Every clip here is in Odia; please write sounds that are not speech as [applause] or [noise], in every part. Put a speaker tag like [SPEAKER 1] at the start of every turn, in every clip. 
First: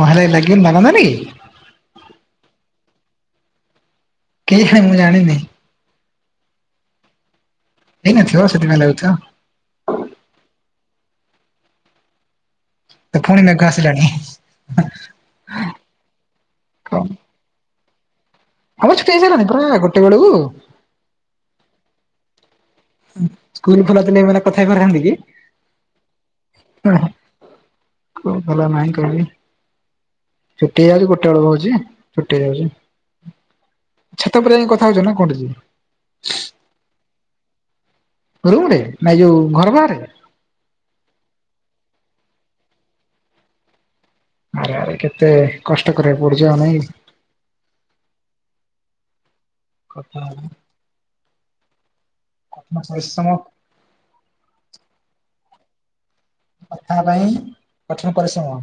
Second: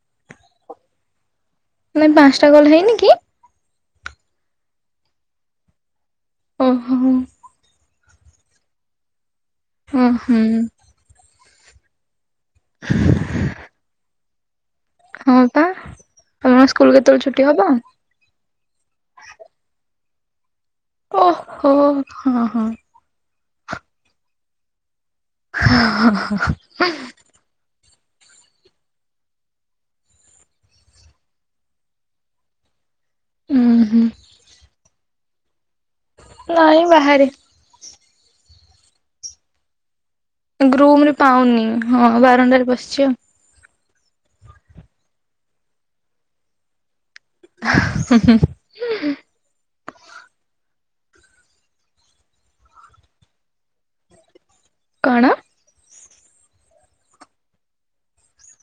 [SPEAKER 1] କଁ ହେଲେ ନାଗିବ ନାନା ନାନି।
[SPEAKER 2] ମାନେ ପାଞ୍ଚଟା କଲ ହେଇନି କି।
[SPEAKER 1] କେଜାଣି ମୁଁ ଜାଣିନି।
[SPEAKER 2] ଓ ହୋ ହ।
[SPEAKER 1] ହେଇ ନଥିବ ସେଥି ପାଇଁ ଲାଗୁଥିବା।
[SPEAKER 2] ଓ ହୁଁ।
[SPEAKER 1] ତ ଫୁଣି ମେଘ ଆସିଲାଣି ହିଁ ହିଁ।
[SPEAKER 2] ହଁ ପା ତମ ସ୍କୁଲ କେତେବେଳେ ଛୁଟି ହବ।
[SPEAKER 1] ଆମର ଛୁଟି ହେଇ ସାରିଲାଣି ପୁରା ଗୋଟେ ବେଳୁକୁ।
[SPEAKER 2] ଓ ହୋ ହଁ ହଁ।
[SPEAKER 1] ସ୍କୁଲ ଖୋଲ ଥିଲେ ମୁଁ ଏଇନା କଥା ହେଇ ପାରିଥାନ୍ତି କି।
[SPEAKER 2] ହଁଅଁ ହଁଅଁ ହଁଅଁ ହୁଁଉଁ
[SPEAKER 1] କଉ ଥିଲା ନାଇଁ କରମୀ। ଛୁଟି ହେଇଯାଉଛି ଗୋଟେ ବେଳକୁ ହଉଛି ଛୁଟି ହେଇଯାଉଛି।
[SPEAKER 2] ଉଁ ହୁଁ
[SPEAKER 1] ଛାତ ଉପରେ ଯାଇଁ କଥା ହଉଛ ନା କୋଉଠି ଯେ।
[SPEAKER 2] ନାଇଁ ବାହାରେ
[SPEAKER 1] ରୁମରେ ନାଇଁ ଏଯୋଉ ଘର ବାହାରେ।
[SPEAKER 2] ଗ୍ରୁମ୍ ରେ ପାଉନି ହଁ ବାରଣ୍ଡାରେ ବସଚି ଆଉ।
[SPEAKER 1] ଆରେ ଆରେ କେତେ କଷ୍ଟ କରିବାକୁ ପଡୁଚି ଆଉ ନାଇଁ।
[SPEAKER 2] ହାଁ ହୁଁ ହୁଁ
[SPEAKER 1] କଥା ହେଲାନି [unintelligible] ସରିଶମ
[SPEAKER 2] କଣ
[SPEAKER 1] କଥା ହେବାପାଇଁ କଠିନ ପରିଶ୍ରମ।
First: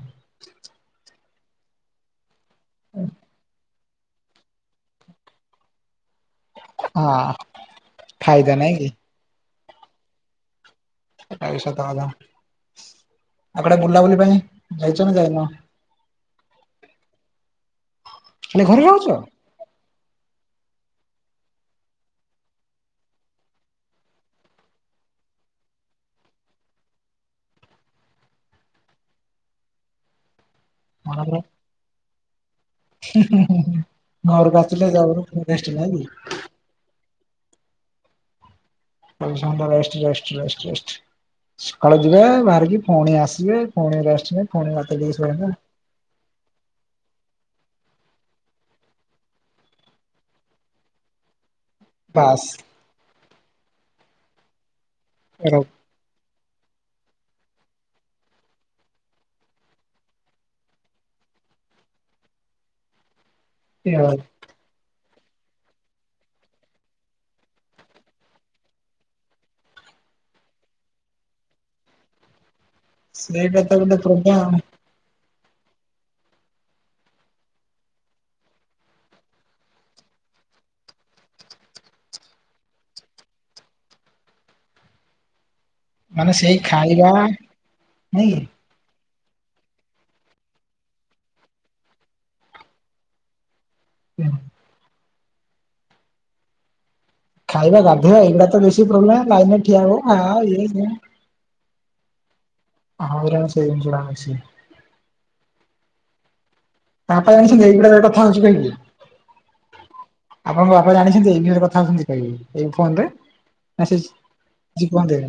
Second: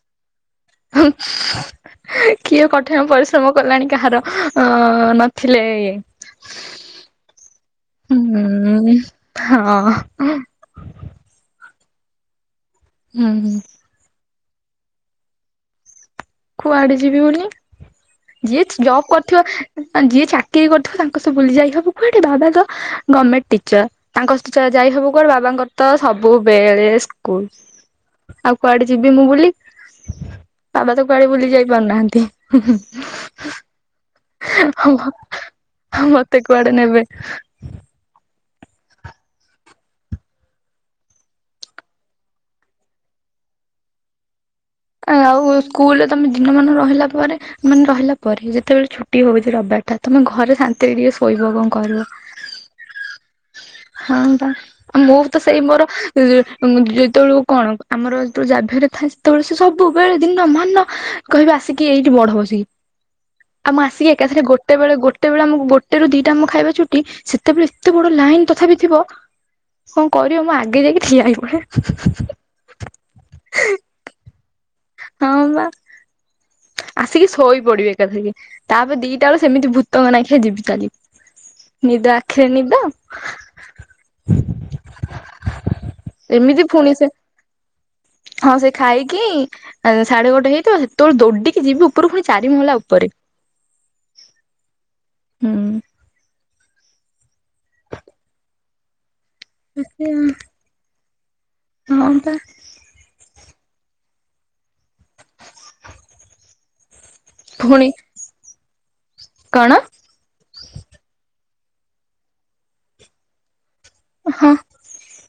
[SPEAKER 2] ହୁଁ ଉଁ ଏଁ କିଏ କଠିନ ପରିଶ୍ରମ କଲାଣି କାହାର ଅଁ ଅଁ ନଥିଲେ ଇଏ
[SPEAKER 1] ହଁ
[SPEAKER 2] ଉଁ
[SPEAKER 1] ଫାଇଦା ନାଇଁ କି?
[SPEAKER 2] ଉଁହୁ। ହଁଅଁ ଉଁ
[SPEAKER 1] ଏଇ ସତ ହେଲା।
[SPEAKER 2] ହୁଁ
[SPEAKER 1] ଆଉ କୁଆଡେ ବୁଲାବୁଲି ପାଇଁ ଯାଇଚ ନା ଯାଇନ।
[SPEAKER 2] କୁଆଡେ ଯିବି ହଉନି ଯିଏ
[SPEAKER 1] ମାନେ ଘରେ
[SPEAKER 2] ଜବ
[SPEAKER 1] ରହୁଛ?
[SPEAKER 2] କରିଥିବ ଯିଏ ଚାକିରି କରିଥିବ ତାଙ୍କ ସବ ବୁଲି ଯାଇ ହବ କୁଆଡେ ବାବା ତ ଗମେଣ୍ଟ ଟିଚର। ତାଙ୍କ ସହ ଯାଇ ହବ କୁଆଡେ ବାବାଙ୍କର ତ ସବୁବେଳେ ସ୍କୁଲ। ଆଉ କୁଆଡେ ଯିବି ମୁଁ ବୁଲି ବାବା ତ କୁଆଡେ ବୁଲି ଯାଇ ପାରୁନାହାଁନ୍ତି।
[SPEAKER 1] ହୁଁ ହୁଁ ହୁଁ ଘର କୁ ଆସିଲେ ଯାଉନ ଗେଷ୍ଟ ନାଇକି
[SPEAKER 2] ମତେ କୁଆଡେ ନେବେ ଉଁ
[SPEAKER 1] ପରିଶ୍ରମ ପରେ ରେଷ୍ଟ ରେଷ୍ଟ ରେଷ୍ଟ ରେଷ୍ଟ। ସକାଳୁ ଯିବେ ବାହାରିକି ପୁଣି ଆସିବେ ପୁଣି ରେଷ୍ଟ ନେଇ ପୁଣି ବତେଇ ଦେଇ ଶୋଇବା କଥା।
[SPEAKER 2] କୁଲରେ ତମେ ଦିନମାନ ରହିଲା ପରେ ମାନେ ରହିଲା ପରେ ଯେତେବେଳେ ଛୁଟି ହଉଛି ରବିବାର ଟା ତମେ ଘରେ ଶାନ୍ତି ରେ ଟିକେ ଶୋଇବ କଣ କରିବ
[SPEAKER 1] ବାସ୍
[SPEAKER 2] ହଁବା ମୋର ତ
[SPEAKER 1] ସେଇଟା
[SPEAKER 2] ସେଇ ମୋର ଏଁ ଉଁ ଯେତେବେଳୁ କଣ ଆମର ଯେଏବେଳେ ଜାଭିୟର ରେ ଥାଏ ସେତେବେଳେ ସେ ସବୁବେଳେ ଦିନମାନ କହିବେ ଆସିକି ଏଇଠି ପଢ ବସିକି। ଆଉ ମୁଁ ଆସିକି ଏକାଥରେ ଗୋଟେ ବେଳେ ଗୋ ଟେ ଅମକୁ ବେଳେ ଗୋଟେ ରୁ ଦିଟା ଆମ ଖାଇବା ଛୁଟି ସେତେବେଳେ ଏତେ ବଡ ଲାଇନ ତଥାପି ଥିବ। କଣ କରିବ ମୁଁ ଆଗେ ଯାଇକି ଠିଆ ହେଇ ପଡେ। ହୁଁ ହୁଁ ହୁଁ
[SPEAKER 1] ସସେଇଟା ତ ଗୋଟେ ପ୍ରୋବ୍ଲେମ
[SPEAKER 2] ହଁ ବା। ଆସିକି ଶୋଇ ପଡିବି ଏକାଥରକେ ତାପରେ ଦିଟା ବେଳେ ସେମିତି ଭୂତଙ୍କ ନାଖେ ଯିବି ଚାଲିକି। ନିଦ ଆଖଏ ନିଦ
[SPEAKER 1] ମାନେ ସେଇ
[SPEAKER 2] ଏମିତି
[SPEAKER 1] ଖାଇବା ନାଇଁ କି?
[SPEAKER 2] ଆଉ ସେ ଖାଇକି ସାଢେ ଗୋଟେ ହେଇଥିବ ସେତେବେଳେ ଦୌଡିକି ଯିବି ଉପରୁ ପୁଣି ଚାରି ମହଲା ଉପରେ।
[SPEAKER 1] [unintelligible]
[SPEAKER 2] ହୁଁଉଁ
[SPEAKER 1] ଖାଇବା ଗାଧେଇବା ଏଗୁଡା ତ ବେଶୀ ପ୍ରୋବ୍ଲେଲେମ୍ ଲାଇନରେ ଠିଆ ହବ ଖା ଇଏ ସିଏ।
[SPEAKER 2] ହଁମ୍ପା
[SPEAKER 1] ହଁ ଗୁରା ସେଇ ଜିନଷ ଟା ବେଶୀ। ତା ବାପା ଯାଣିଛନ୍ତି
[SPEAKER 2] ପୁଣି
[SPEAKER 1] ଏଇଗୁଡାକ ସାଙ୍ଗେ କଥା ହଉଚି କାହିଁକି।
[SPEAKER 2] କଣ?
[SPEAKER 1] ଆପଣଙ୍କ ବାପା ଜାଣିଛନ୍ତି, ଏଇ ଖିଣି ରେ କଥା ହଉଛନ୍ତି, କାଇ ଏଇ ଫୋନରେ, ମେସେଜ
[SPEAKER 2] ଏ ହଁ।
[SPEAKER 1] ଜୀବନ୍ଦେ।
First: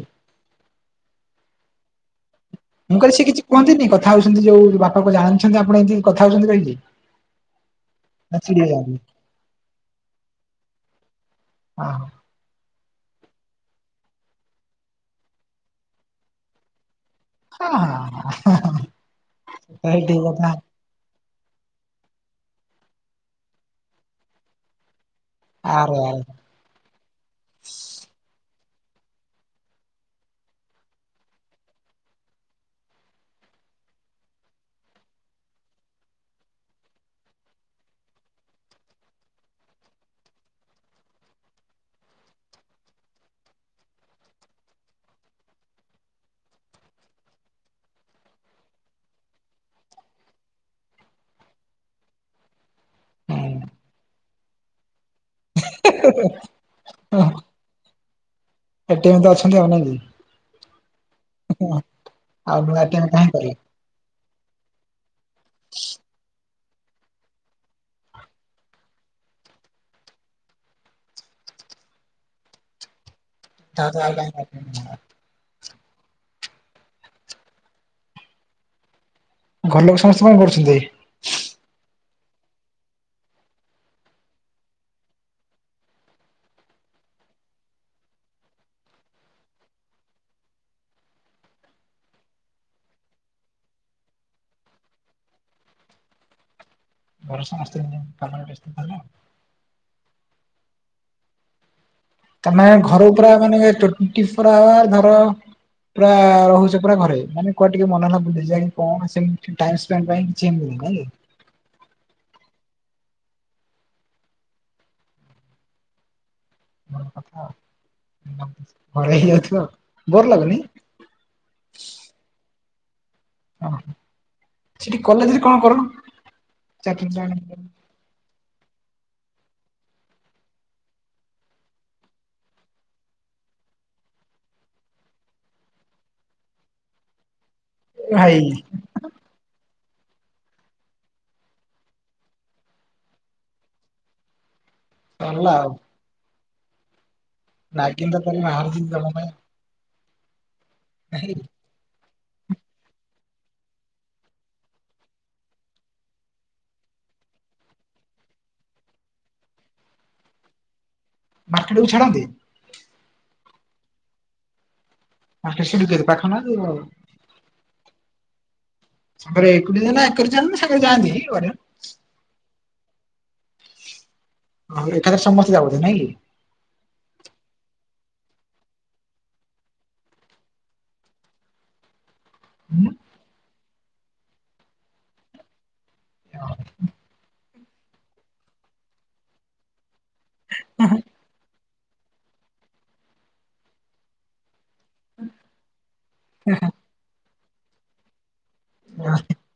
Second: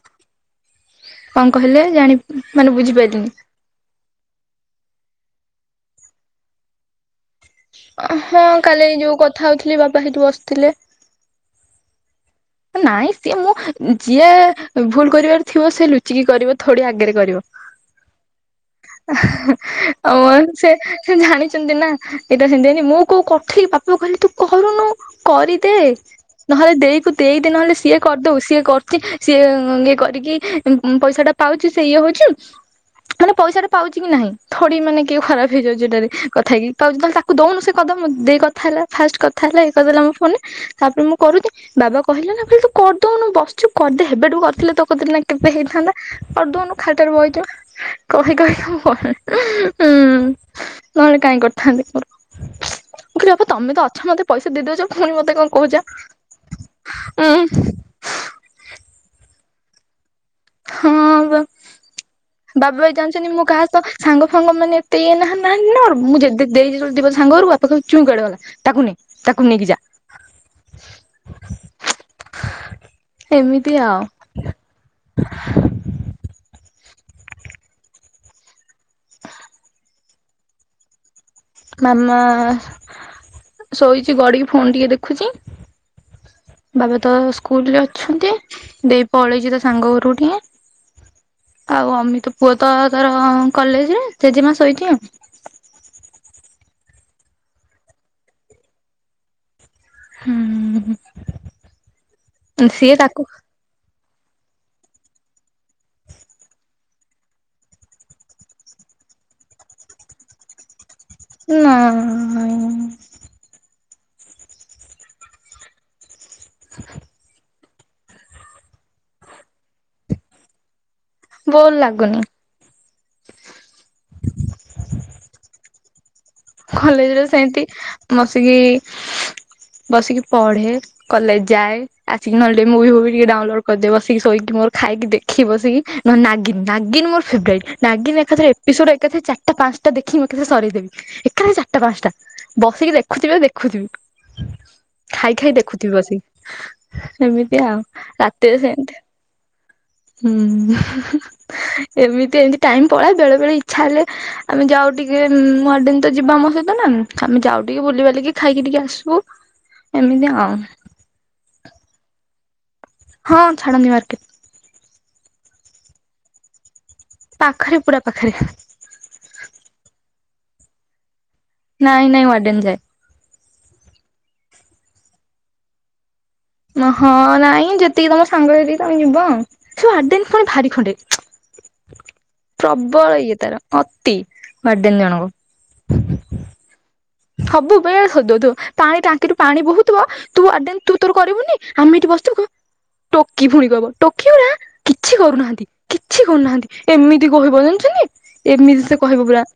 [SPEAKER 2] କଣ କହିଲେ ଜାଣି? ମାନେ
[SPEAKER 1] ମୁଁ କହିଲି ସେ
[SPEAKER 2] ବୁଝିପାରିଲିନି।
[SPEAKER 1] କିଛି କୁହନ୍ତିନି, କଥା ହଉଛନ୍ତି ଯୋଉ ବାପା [unintelligible] ଜାଣିଛନ୍ତି ଆପଣ ଏମିତି କଥା ହଉଛନ୍ତି କହିକି। ନା
[SPEAKER 2] ହଁ,
[SPEAKER 1] ଚିଡି
[SPEAKER 2] କାଲି
[SPEAKER 1] ଯାଆନ୍ତି
[SPEAKER 2] ଏ ଯୋଉ କଥା ହଉଥିଲି ବାପା ହେଇଠି ବସିୁଥିଲେ।
[SPEAKER 1] ହଁ।
[SPEAKER 2] ନାଇଁ ସିଏ ମୁଁ ଯିଏ ଭୁଲ କରିବାର ଥିବ ସିଏ ଲୁଚିକି କରିବ, ଥୋଡି ଆଗରେ କରିବ।
[SPEAKER 1] ହଁ ତାହେଲେ ଠିକ
[SPEAKER 2] ଆମ
[SPEAKER 1] କଥା
[SPEAKER 2] ସେ ସେ ଜାଣିଛନ୍ତି ନା, ଏଇଟା ସେମିତିହେଇନି ମୁଁ କୋଉ କଠେଇ ବାପା କହିଲେ ତୁ କରୁନୁ। କରିଦେ
[SPEAKER 1] ଆରେ ଆରେ
[SPEAKER 2] ନହେଲେ ଦେଇକୁ ଦେଇଦେ ନହେଲେ ସିଏ ସେ କରିଦଉ, ସିଏ କରୁଛି ସିଏ ଇଏ କରିକି ପଇସା ଟା ପାଉଛି ସେ ଇଏ ହଉଛି। ମାନେ ପଇସା ଟା ପାଉଛି କି ନାହିଁ, ଥୋଡି ମାନେ କିଏ ଖରାପ ହେଇଯାଉଛି ଏଟାରେ କଥା ହେଇକି। ତଉ ଯେତଳେ ତାକୁ ଦଉନୁ ସେ କଦ ଦେଇ କଥା ହେଲା ଫାଷ୍ଟ କଥା ହେଲା ଇଏକହିଦେଲା ମୋ ଫୋନରେ। ତାପରେ ମୁଁ କରୁତି ବାବାକୁ କହିଲା ନା ଭାଲି ତୁ କରିଦଉନୁ ବସିଛୁ କରିଦେ, ହେବେଠୁ କରିଥିଲେ ତକତିରେ ନା କେବେ ହେଇଥାନ୍ତା। କରି ଦଉନୁ ଖାଲିଟାରେ ବଇତ, କହି କହି [unintelligible] ହୁଁ। ନହେଲେ କାଇଁ କରିଥାନ୍ତି ମୋର, ମୁଁ କହିଲି ବାପା ତମେ ତ ଅଛ ମତେ ପଇସା ଦେଇଦଉଛ ପୁଣି ମତେ କଣ
[SPEAKER 1] [inaudible] ହୁଁ
[SPEAKER 2] ହଁ।
[SPEAKER 1] ଏଟିଏମ୍ ତ ଅଛନ୍ତି ଆଉ ନା କି?
[SPEAKER 2] ହଁ ବା
[SPEAKER 1] ଆଉ
[SPEAKER 2] ବାବି
[SPEAKER 1] ନୂଆ
[SPEAKER 2] ଭାଇ
[SPEAKER 1] ଏଟିଏମ୍
[SPEAKER 2] ଜାଣିଛନ୍ତି
[SPEAKER 1] କାହିଁ
[SPEAKER 2] ମୁଁ
[SPEAKER 1] କରିବେ।
[SPEAKER 2] କାହା ସହ ସାଙ୍ଗ ଫାଙ୍ଗ ମାନେ ଏତେ ଇଏ ନାହା ନାହାନ୍ତି ନା, ମୁଁ ଯେ ଦେ ଦେଇ ଦିବ ସାଙ୍ଗଘରକୁ ବାପାକହିବେ ଚୁଇଁ କୋଆଡେ ଗଲା। ତାକୁ ନେ ତାକୁ ନେଇକି ଯା। ଏମିତି ଆଉ
[SPEAKER 1] [unintelligible]
[SPEAKER 2] [inaudible] [inaudible]
[SPEAKER 1] ଘର ଲୋକ ସମସ୍ତେ କଣ କରୁଛନ୍ତି?
[SPEAKER 2] ମାମା ଶୋଇଛି ଗଡିକି ଫୋନ ଟିକେ ଦେଖୁଛି। ବାବା ତ ସ୍କୁଲ ରେ ଅଛନ୍ତି, ଦେଇ ପଳେଇଛି ତା ସାଙ୍ଗ ଘରୁ ଟିକେ। ଆଉ ଅମିତ ପୁଅ ତ ତାର କଲେଜରେ ଜେଜେ ମାସୋଇଛି ଆଉ।
[SPEAKER 1] ଘରେ ସମସ୍ତେ ଏଇନେ କାମରେ ବ୍ୟସ୍ତ ଥିବେ।
[SPEAKER 2] ହୁଁ, ହୁଁ।
[SPEAKER 1] ତମେ
[SPEAKER 2] ସିଏ
[SPEAKER 1] ଘର
[SPEAKER 2] ତାକୁ
[SPEAKER 1] ଭିତର ମାନେ ଟୁଣ୍ଟି ଫୋର ଆୱାର ଘର ପୁରା ରହୁଛେ ପୁରାଘରେ ମାନେ କୁଆଡେ ଟିକେ ମନେଲା ବୁଝେଇ କଣ ସେମ ଟାଇମସ ଟାଇମ୍ ମ୍ପାଇଁ। ଚେମ ନାଲି।
[SPEAKER 2] ନା ଇଁ।
[SPEAKER 1] [inaudible] ହଁ ଏଇଠି ଅଛି ବ ବୋର ଲାଗୁନି।
[SPEAKER 2] ବୋର ଲାଗୁନି।
[SPEAKER 1] ଓହୋ [inaudible] ସେଠି କଲେଜ ରେ କଣ କର? ଚାକିରି
[SPEAKER 2] କଲେଜ ରେ
[SPEAKER 1] ଜଏନ
[SPEAKER 2] ସେମତି ବସିକି ବସିକି ପଢେ। କଲେଜ ଯାଏ, ଆସିକି ନହେଲେ ଟିକେ ମୁଁଭି ଫୁବି ଟିକେ ଡାଉନଲୋଡ କରିଦେ ବସିକି ଶୋଇକି ମୋର ଖାଇକି ଦେ ଦେଖି ବସିକି ନହେଲେ ନାଗନ୍ ନାଗିନ୍ ମୋର ଫେବରାଇଟ୍। ନାଗିନ୍
[SPEAKER 1] ଭାଇ
[SPEAKER 2] ଏକାଥରେ ଏପିସୋଡ ଏକାଥରେ ଚାରିଟା, ପାଞ୍ଚଟା ଦେଖିଁ ଏକାଥରେ ସରେଇଦେବି। କଲି ଚାରିଟା ପାଞ୍ଚଟା ବସିକି ଦେଖୁଥିବେ ଦେଖୁଥିବି ଖାଇ ଖାଇ
[SPEAKER 1] ସରିଲା ଆଉ
[SPEAKER 2] ଦେଖୁଥିବି ବସିକି। ଏମିତି ଆଉ
[SPEAKER 1] ନାଗିନ ତ
[SPEAKER 2] ରାତିରେ
[SPEAKER 1] ବାହାରିଛି
[SPEAKER 2] ସେମିତି
[SPEAKER 1] ତମ
[SPEAKER 2] ହୁଁ
[SPEAKER 1] ନା। [inaudible]
[SPEAKER 2] ଏମିତି ଏମତି ଟାଇମ୍ ପଳା ବେଳେ ବେଳେ ଇଛା ହେଲେ ଆମେ ଯାଉ ଟିକେ ମଡନ୍ ତ ଯିବ ଆମ ସହିତ ନା ଆମେ ଯାଉ ଟିକେ ବୁଲିିବାଲିକି ଖାଇକି ଟିକେ ଆସୁ ଏମିତି ଆଉ।
[SPEAKER 1] ମାର୍କେଟ କୁ ଛାଡନ୍ତି?
[SPEAKER 2] ହଁ ଛାଡନ୍ତି ମାର୍କେ।
[SPEAKER 1] ପା ସେଠ ପାଖ [inaudible]
[SPEAKER 2] ପାଖରେ ପୁରା ପାଖରେ।
[SPEAKER 1] ସର ଏକ ଜଣ ଏକ ଜଣ ନା ସ ଜାନ୍ତି। [inaudible]
[SPEAKER 2] ନାଇଁ ନାଇଁ ୱାଡ଼େନ୍ ଯାଏ।
[SPEAKER 1] ହଉ ଏକଥାରେ ସମସ୍ତେ ଯାଉଚ ନାଇଁ କି
[SPEAKER 2] ହଁ ନାଇଁ ଯେତିକି ତମ ସାଙ୍ଗରେ ଯେତିକି ତମେ ଯିବ ଆଉ। ସେ ୱାଡେନ୍ ପୁଣି ଭାରି ଖଣ୍ଡେ।
[SPEAKER 1] ହୁଁ।
[SPEAKER 2] ପ୍ରବଳ ଇଏ ତାର ଅତି ୱାଡେନ୍ ଜଣକ। ସବୁ ବେଳେ ସୋଦଉ ଥିବ ପାଣି ଟାଙ୍କିରୁ ପାଣି ବୋହୁଥିବ ତୁ ଆଟେନ୍ ତୁ ତୋର କରିବୁନି ଆମେ ଏଠି ବସିଥିବୁ ଟୋକି ପୁଣି କହିବ ଟୋକି ଗୁଡା କିଛି କରୁନାହାନ୍ତି କିଛି କରୁନାହାନ୍ତି। ଏମିତି କହିବ ଜାଣିଛନ୍ତି ଏମିତି ସେ କହିବ ପୁରା।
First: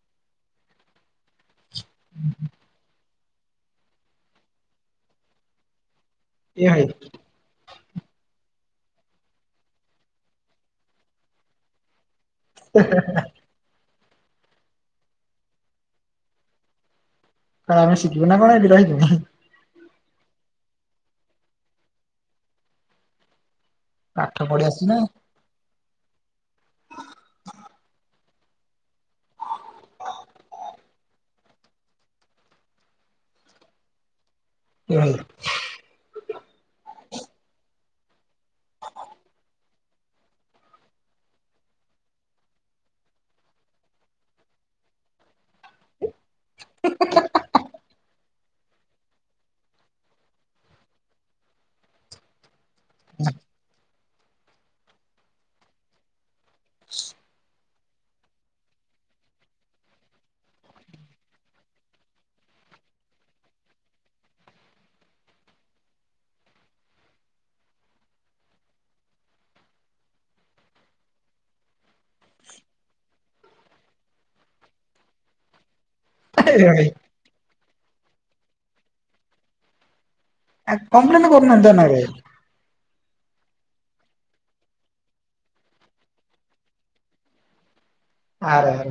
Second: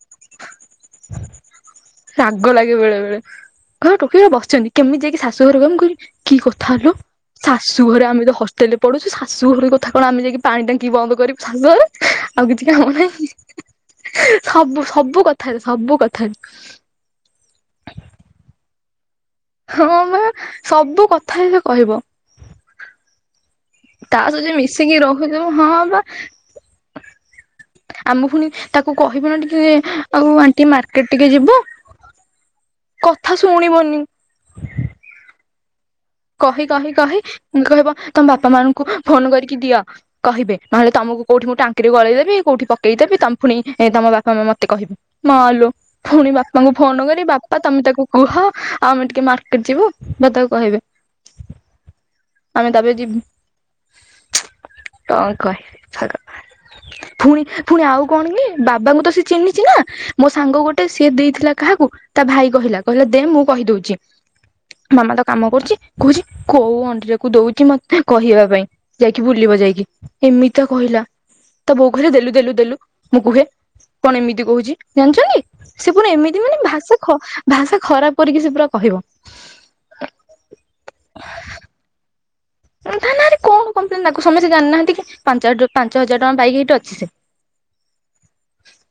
[SPEAKER 2] ରାଗ ଲାଗେ ବେଳେ ବେଳେ କହିବ ଟୋକି ଗୁଡା ବସଛନ୍ତି କେମିତି ଯାଇକି ଶାଶୁ ଘର କାମ ମୁଁ କହିଲି କି
[SPEAKER 1] ଏ ଭାଇ
[SPEAKER 2] କଥାଲୋ। ଶାଶୁ ଘରେ ଆମେ ତ ହଷ୍ଟେଲେରେ ପଢୁଛୁ ଶାଶୁ ଘର କଥା କଣ ଆମେ ଯାଇକି ପାଣି ଟାଙ୍କି ବନ୍ଦ କରିଶାଶୁ। ଆଉ କିଛି କାମ ନାହିଁ ସବୁ ସବୁ କଥାରେ ସବୁ କଥାରେ।
[SPEAKER 1] କଣ ଆମେ ଶିଝିବୁ ନା କଣ ଏଠି ରହିକି।
[SPEAKER 2] ହଁ ମା ସବୁ କଥାରେ ସେ କହିବ। ତା
[SPEAKER 1] ପାଠ
[SPEAKER 2] ସହ ଯିଏ
[SPEAKER 1] ପଢି ଆସିଛୁ ନା
[SPEAKER 2] ମିଶିକି ରହୁଥିଵ ହଁ ହଁ ଆମ ପୁଣି ତାକୁ କହିବୁ ନା ଟିକେ ଆଉ ଆଣ୍ଟି ମାର୍କେଟ୍ ଟିକେ ଯିବୁ କଥା ଶୁଣିବନି।
[SPEAKER 1] ଭଲ। [inaudible]
[SPEAKER 2] କହି କହି କହି କହିବ ତମ ବାପା ମାଙ୍କୁ ଫୋନ୍ କରିକି ଦିଅ କହିବେ ନହଲେ ତମକୁ କୋଉଠି ମୁଁ ଟାଙ୍କିରେ ଗଳେଇ ଦେବି କୋଉଠି ପକେଇ ଦେବି ତମ ପୁଣି ତମ ବାପା ମତେ କହିବେ। ମା ଲୋ ଫୁଣି ବା ତାଙ୍କୁ ଫୋନ୍ କରି ବାପା ତମେ ତାକୁ କୁହ ଆଉ ଆମେ ଟିକେ ମାର୍କେଟ ଯିବୁ ବା ତାକୁ କହିବେ। ଆମେ ତାପରେ ଯି କଣ କହିବି ଛାଡ଼। ପୁଣି ପୁଣି ଆଉ କଣ କି ବାବାଙ୍କୁ ତ ସେ ଚିହ୍ନିଛି ନା ମୋ ସାଙ୍ଗ ଗୋଟେ ସିଏ ଦେଇଥିଲା କାହାକୁ ତା ଭାଇ କହିଲା କହିଲା ଦେ ମୁଁ କହିଦଉଛି। ମାମା ତ କାମ କରୁଛି କହୁଛି କୋଉ ଅଣ୍ଡିରାକୁ ଦଉଛି ମତେ କହିବା ପାଇଁ ଯାଇକି ବୁଲିବ ଯାଇକି। ଏମିତିଆ କହିଲା। ତା ବୋଉ କହିଲା ଦେଲୁ ଦେଲୁ ଦେଲୁ ମୁଁ କୁହେ କଣ ଏମିତି କହୁଛି ଜାଣିଛନ୍ତି ସେ ପୁଣି ଏମତି ମାନେ
[SPEAKER 1] ଏ ଭାଇ
[SPEAKER 2] ଭାଷା ଭାଷା ଖରାପ୍ କରିକି ସେ ପୁରା କହିବ
[SPEAKER 1] ଆ କମ୍ପ୍ଲେନ୍ କରୁନାହାନ୍ତି ତା ନାଁରେ?
[SPEAKER 2] ତାଙ୍କ ନାରେ କଣ କମ୍ପ୍ଲେନ୍ ତାକୁ ସମସ୍ତେ ଜାଣିନାହାନ୍ତି କି ପା ପାଞ୍ଚ ହଜାର ଟଙ୍କା ପାଇକି ଏଇଠି ଅଛି ସେ। ତ କ [unintelligible]
[SPEAKER 1] ଆରେ ଆରେ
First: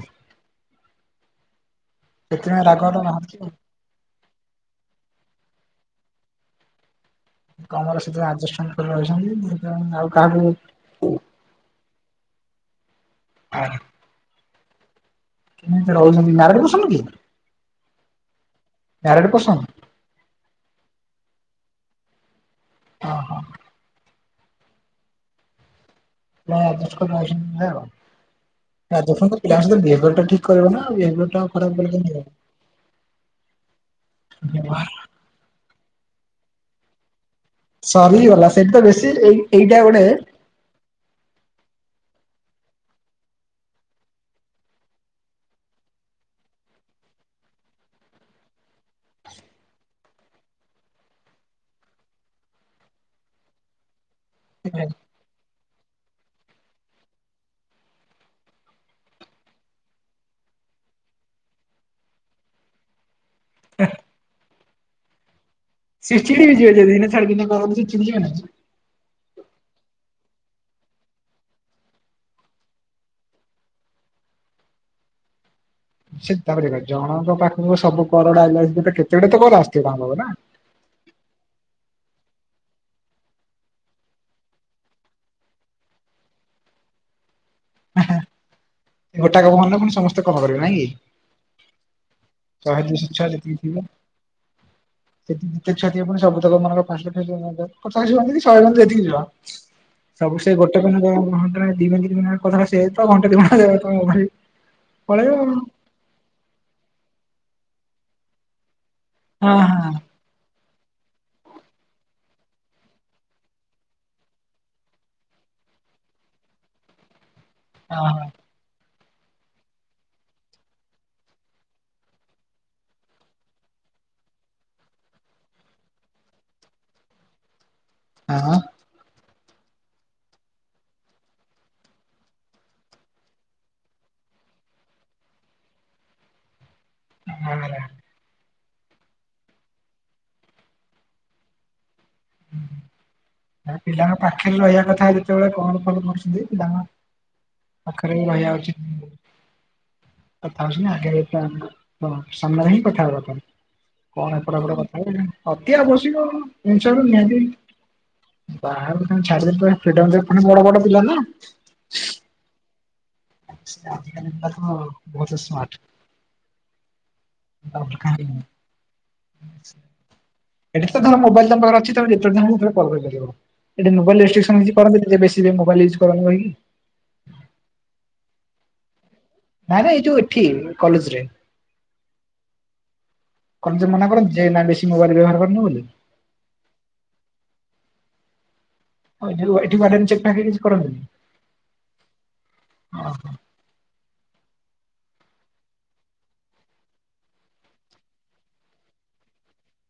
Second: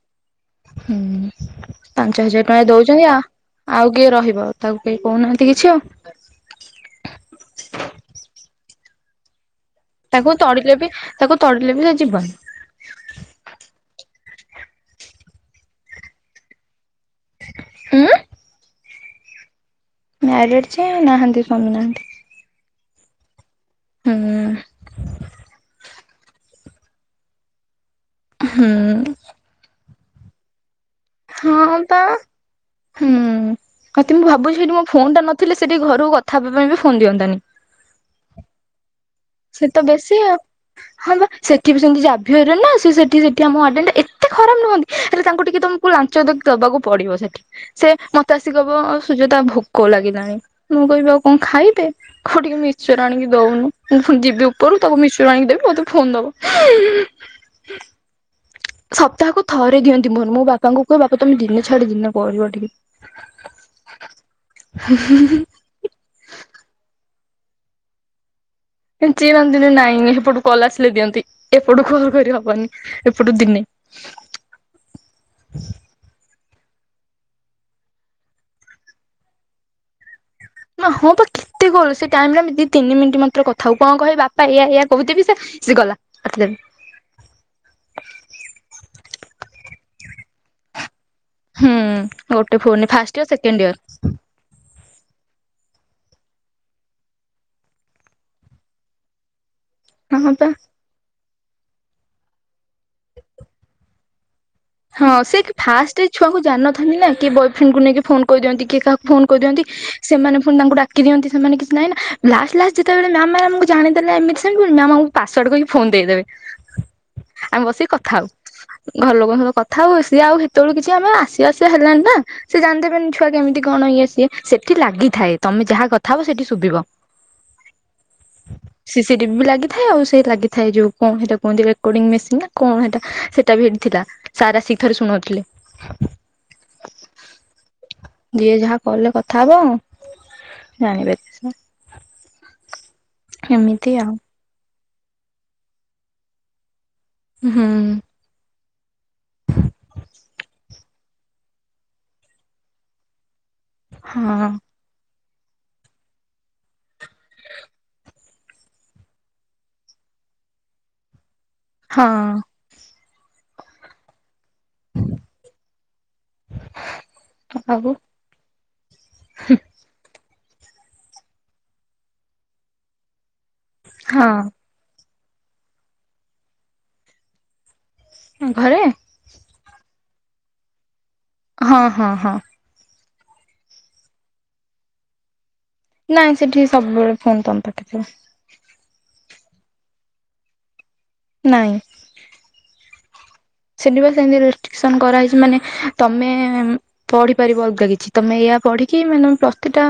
[SPEAKER 2] ହୁଁ ପାଞ୍ଚ ହଜାର ଟଙ୍କା
[SPEAKER 1] ସେଥିପାଇଁ ରାଗଟା
[SPEAKER 2] ଦଉଛନ୍ତି ଆ
[SPEAKER 1] ବାହାରୁଛି
[SPEAKER 2] ଆଉ କିଏ ରହିବ ତାକୁ କେହି କହୁନାହାନ୍ତି କିଛି ଆଉ
[SPEAKER 1] କମର ସେଥି ରାଜାନ ରହିଛନ୍ତି ଆଉ
[SPEAKER 2] ତାକୁ
[SPEAKER 1] କାହାକୁ
[SPEAKER 2] ତଡିଲେ ବି ତାକୁ ତଡ଼ିଲେ ବି ସେ ଯିବନି
[SPEAKER 1] ହ କେମିତି ରହିଛନ୍ତି ନାରୀ ବସନୁ କି
[SPEAKER 2] ଉଁ
[SPEAKER 1] ଏୟାରେଡ଼ ପସଙ୍ଗ
[SPEAKER 2] ମ୍ୟାରିଡ଼୍ ଯେ ନାହାନ୍ତି ସ୍ୱାମୀ ନାହାନ୍ତି
[SPEAKER 1] ଓହୋ
[SPEAKER 2] ହଁ
[SPEAKER 1] ଛଟ ପିଲାଙ୍କର
[SPEAKER 2] ହୁଁ
[SPEAKER 1] ବିହେବର ଟା ଠିକ କରିବ ନା ବିହେବର
[SPEAKER 2] ହଁ ତା ହୁଁ ଅତି ମୁଁ ଭାବୁଛି ଏଇଠି ମୋ
[SPEAKER 1] ବ୍ୟବହାର
[SPEAKER 2] ଫୋନ ଟା ନ ଥିଲେ ସେଠି ଘରକୁ କଥା ହେବା ପାଇଁ ବି ଫୋନ ଦିଅନ୍ତାନି
[SPEAKER 1] ସରିଗଲା ସେଇଠି ତ ବେଶୀ ଏଇ
[SPEAKER 2] ସେ
[SPEAKER 1] ଏଇଟା
[SPEAKER 2] ତ
[SPEAKER 1] ଗୋଟେ
[SPEAKER 2] ବେଶୀ ଆଉ ହଁ ବା ସେଠି ବି ସେମତି ଜାିଭିୟରେ ନା ସେଠି ସେଠି ଆମ ୱାଡ଼େନ ଏତେ ଖରାପ ନୁହନ୍ତି ହେଲେ ତାଙ୍କୁ ଟିକେ ତମକୁ ଲାଞ୍ଚି ଦବାକୁ ପଡିବ ସେଠି ସେ ମତେ ଆସି କହିବ ସୁଯତା ଭୋକ ଲାଗିଲାଣି ମୁଁ କହିବି ଆଉ କଣ ଖାଇଦେ କୋଉ ଟିକେ ମିକ୍ସଚର ଆଣିକି ଦଉନୁ ମୁଁ ପୁଣି ଯିବି ଉପରୁ ତାକୁ ମିକ୍ସଚର ଆଣିକି ଦେବି ମୋତେ ଫୋନ ଦବ ସପ୍ତାହକୁ ଥରେ ଦିଅନ୍ତି ମୋହର ମୋ ବାପାଙ୍କୁ କୁହ ବାପା ତମେ ଦିନେ ଛାଡି ଦିନେ କରିବ ଟିକେ ହ [unintelligible]
[SPEAKER 1] ସେ ଚିଡି ବି ଯିବେ ଯେ ଦିନେ ଛାଡ଼ି ଦିନେ କରନ୍ତି
[SPEAKER 2] ସେ ଚିଡ଼ନ୍ତିନି ନାଇଁ ଏପଟୁ କଲ୍ ଆସିଲେ ଦିଅନ୍ତି ଏପଟୁ କଲ୍ କରି ହବନି ଏପଟୁ ଦିନେ
[SPEAKER 1] ସେ ତାପରେ ଜଣଙ୍କ ପାଖକୁ ସବୁ କଲ ଗୁଡା ଆଇଲା ବେଳକୁ କେତେ ଗୁଡ଼େ ତ କଲ ଆସୁ ଥିବନା
[SPEAKER 2] ହଁ ବା କେତେ କଲ୍ ସେ ଟାଇମ ରେ ଆମେ ଦି ତିନି ମିନିଟ୍ ମାତ୍ର କଥା ହଉ କଣ କହେ ବାପା ୟା ୟା କହିହୁଥିବି ସେ ସେ ଗଲା ଆସଥିଲେ ବି
[SPEAKER 1] ହଁ ହଁ ଗୋଟା ଫନ ରେ ପୁଣି ସମସ୍ତେ କଲ କରିବେ ନାଇଁ କି
[SPEAKER 2] ହୁଁ ଗୋଟେ ଫନ
[SPEAKER 1] ଶହେ
[SPEAKER 2] ରେ
[SPEAKER 1] ଦୁଇଶହ
[SPEAKER 2] ଫାଷ୍ଟ
[SPEAKER 1] ଛୁଆ
[SPEAKER 2] ଇୟର ସେକେଣ୍ଡ ଇୟର
[SPEAKER 1] ସେି ଯେତେ ଛ ସବୁ ଲୋକ ମାନଙ୍କ ଫାଚଶୀ କି ଶହେ ବି ଯେତିକି ଯ [unintelligible]
[SPEAKER 2] ହଁ
[SPEAKER 1] ସବୁ
[SPEAKER 2] ପା
[SPEAKER 1] ସେ ଗଟେ ଘଣ୍ଟ ଦନ କଥା ସେ ତ ଘଣ୍ଟାା [unintelligible]
[SPEAKER 2] ହଁ ସେଠ ଫାଷ୍ଟ ଏଇ ଛୁଆକୁ ଜାଣିନଥାନ୍ତି ନା କିଏ ବୟ ଫ୍ରେଣ୍ଡକୁ ନେଇକି ଫୋନ କରିଦିନ୍ତି କିଏ କାହାକୁ ଫୋନ
[SPEAKER 1] ହଁ
[SPEAKER 2] କରିଦିଅନ୍ତି ସେମାନେ ପୁଣି ତାଙ୍କୁ ଡା କି ଦଅନ୍ତି ସେମାନେ କିଛି ନାଇଁ ନା ଲାଷ୍ଟ ଲାଷ୍ଟ ଯେତେବେଳେ ମ୍ୟାମ ମ ଆମକୁ ଜାଣିଦେଲେ ଏମିତି ସେମିତି ମ୍ୟାମ୍ ଆ ପାସୱାର୍ଡ କହିକି ଫୋନ ଦେଇଦେବେ ଆମେ ବସିକି
[SPEAKER 1] ହଁ
[SPEAKER 2] କଥା
[SPEAKER 1] ହଁ
[SPEAKER 2] ହଉ ଘର ଲୋକଙ୍କ କଥା ହଉ ସି ଆଉ ସେତେବେଳଳେ କିଛି ଆମେ ଆସିବା ଆସିବା ହେଲାଣି ନା ସେ ଜାଣିଦେବେନି ଛୁଆ କେମିତି କଣ ଇଏ ସିଏ ସେଠି ଲାଗିଥାଏ ତମେ ଯାହା କଥା ହବ ସେଠି ଶୁଭିବ ଓ [inaudible]
[SPEAKER 1] ହଁ
[SPEAKER 2] ସିସି ଟିଭି ବି ଲାଗିଥାଏ ଆଉ ସେ ଲାଗିଥାଏ ଯୋଉ କଣ ହେଟା କୁହନ୍ତି ରେକଡିଂ ମେସିନ ନା କଣ ହେଟା ହେଟା ହେଟି ଥିଲା ସାରା ଆସିକି ଥରେ ଶୁଣଉଥିଲେ
[SPEAKER 1] [unintelligible]
[SPEAKER 2] ଯିଏ ଯାହା କଲ ରେ କଥା ହବ ଜାଣିବେ ସା
[SPEAKER 1] ହୁଁ ଏ
[SPEAKER 2] ଏମିତି ଆଉ
[SPEAKER 1] ପିଲାଙ୍କ ପାଖରେ ରହିବା କଥା ଯେତେବେଳେ କଲ ଫଲ କରୁଛନ୍ତି ପିଲାଙ୍କ
[SPEAKER 2] ହୁଁ।
[SPEAKER 1] [unintelligible] ରହିବା ଉଚିତ। [unintelligible] ଆଗରେ ତା ହଁ ସାମନାରେ ହି କଥା ହେବ ପାଇଁ। କଣ
[SPEAKER 2] ହଁ
[SPEAKER 1] ଏପଟାପଟ କଥାକୁ ବାହାରକୁ କଣ ଛାଡ଼ିଦେବେ ଫ୍ରୀଡ଼ମ ରେ ପୁଣି ବଡ ବଡ ପିଲା ନା।
[SPEAKER 2] ହଁ।
[SPEAKER 1] ଆଜି କାଲି ପିଲା ତ ବହୁତ ସ୍ମାର୍ଟ।
[SPEAKER 2] ଆଉ
[SPEAKER 1] [unintelligible] ଏଠି ତ ଧର ମୋବାଇଲ ତମ ପାଖରେ ଅଛି ତମେ ଯେତେବେଳେ ଚାହିଁବ ସେତେ କଲ ପାରିବ। ଏଠି ମୋବାଇଲ
[SPEAKER 2] ହଁ
[SPEAKER 1] ରେଷ୍ଟିରିକ୍ସନ କିଛି କରନ୍ତିନି ଯିଏ ବେଶୀ ୟ ମୋବଲ ୟୁଜ୍ କର କହିକି?
[SPEAKER 2] ହଁ ଘରେ?
[SPEAKER 1] ନାଇଁ ନାଇଁ ଏଇ ଯୋଉ ଏଠି କଲେଜ ରେ?
[SPEAKER 2] ହଁ ହଁ ହଁ।
[SPEAKER 1] କଲେଜ ରେ ମନା କରନ୍ତି ଯେ ନାଇ ବେଶୀ ମୋବାଇଲ ବ୍ୟବହାର କରନୁ ବୋଲି?
[SPEAKER 2] ନାଇଁ ସେଠି ସବୁବେଳେ ଫୋନ ତମ ପାଖେ ଥିବ।
[SPEAKER 1] ଉ ଯଉ ଏଠି [unintelligible] ଚେକ ଫାକ କିଛି କରନ୍ତିନି?
[SPEAKER 2] ନାଇଁ।
[SPEAKER 1] ଓ ହୋ
[SPEAKER 2] ସେଠି ବା ସେମତି ରେଷ୍ଟ୍ରିକସନ କରାହେଇଛି ମାନେ ତମେ-ଏ-ଏ-ଏ ପଢିପାରିବ ଅଲଗା କିଛି ତମେ ଏୟା ପଢିକି ମାନେ ପ୍ଲସ ଥ୍ରୀ ଟା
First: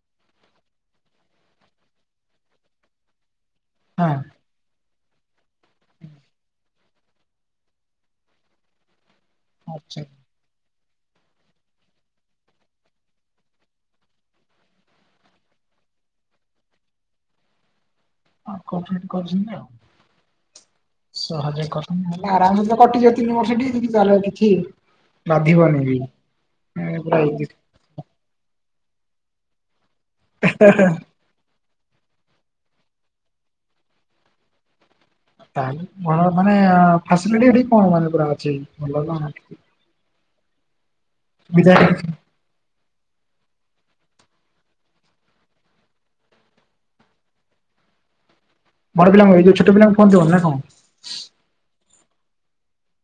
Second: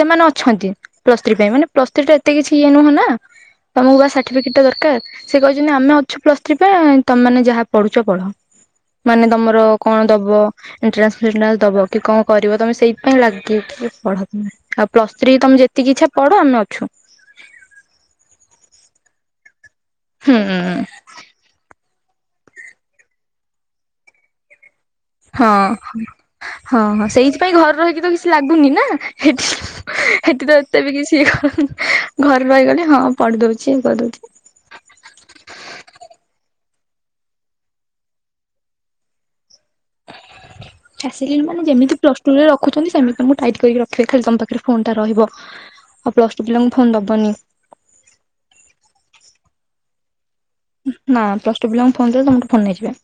[SPEAKER 2] ସେମାନେ ଅଛନ୍ତି ପ୍ଲସ ଥ୍ରୀ ପାଇଁ ମାନେ ପ୍ଲସ ଥ୍ରୀ ଟା ଏତେ କିଛି ଇଏ ନୁହଁ ନା। ତମକୁ ବା
[SPEAKER 1] ହଁ
[SPEAKER 2] ସାର୍ଟିଫିକେଟ୍ ଟା ଦରକାର ସେ କହିଛନ୍ତି ଆମେ ଅଛୁ ପ୍ଲସ୍ ଥ୍ରୀ ପାଇଁ ଆ-ଆ ତମେ ମାନେ ଯାହା ପଢୁଛ କଣ ମାନେ ତମର
[SPEAKER 1] ଆଚ୍ଛା
[SPEAKER 2] କଣ ଦବ ଏଣ୍ଟାନ୍ସ ଫେଣ୍ଟାନ୍ସ୍ ଦବ କି କଣ କରିବ ତମେ ସେଇଥି ପାଇ ଲାଗିକି ପଢ ଆଉ ପ୍ଲସ ଥ୍ରୀ ତମେ ଯେ ଯେତିକି ଇଚ୍ଛା ପଢ ଆମେ ଅଛୁ।
[SPEAKER 1] ଆଉ କପରେଟ କରୁଛନ୍ତି ଆଉ
[SPEAKER 2] ହୁଁ-ଉ-ଉ।
[SPEAKER 1] ସହଜ କଥା ହେଲେ ଆରାମସେ କଟିଯିବ ତିନି ବର୍ଷ ଟି ତାହେଲେ କିଛି
[SPEAKER 2] ହଁ
[SPEAKER 1] ବାଧିବନି ବି
[SPEAKER 2] ହଁ
[SPEAKER 1] ଏ
[SPEAKER 2] ହଁ
[SPEAKER 1] ପୁରା ଇଜି।
[SPEAKER 2] ସେଇଥିପାଇଁ ଘରେ ରହିକି ତ କିଛି ଲାଗୁନି ନା ସେଠି ସେଠି ତ ଏତେ ବି କିଛି ଘରେ ରହିଗଲେ ହଁ ପଢି ଦଉଛି ଇଏ କରି ଦଉଛି।
[SPEAKER 1] ତାହେଲେ କଣ ମାନେ-ଏ-ଏ ଫାସିଲିଟି ଏଠି କଣ ମାନେ ପୁରା ଅଛି ଭଲ କଣ?
[SPEAKER 2] ଫ୍ୟାସିଲିଟି ମାନେ
[SPEAKER 1] ବିଦ୍ୟାଳୟ
[SPEAKER 2] ଯେମିତି ପ୍ଲଶ୍ [unintelligible] ରଖୁଛନ୍ତି ସେମତି ତମକୁ ଟାଇଟ କରି ରଖିବ ଖାଲି ତମ ପାଖରେ ଫୋନ ଟା ରହିବ ଆଉ ପ୍ଲସ ଟୁ ପିଲାଙ୍କୁ ଫୋନ ଦବନି।
[SPEAKER 1] ବଡ ପିଲାଙ୍କୁ ଏଇ ଛୋଟ ପିଲାଙ୍କୁ ଫୋନ୍ ଦେବନି ନା କଣ?
[SPEAKER 2] ନାଁ ପ୍ଲସ୍ ଟୁ ପିଲାଙ୍କୁ ଫୋନ ଦେବ ତମଠୁ ଫୋନ ନେଇଯିବେ।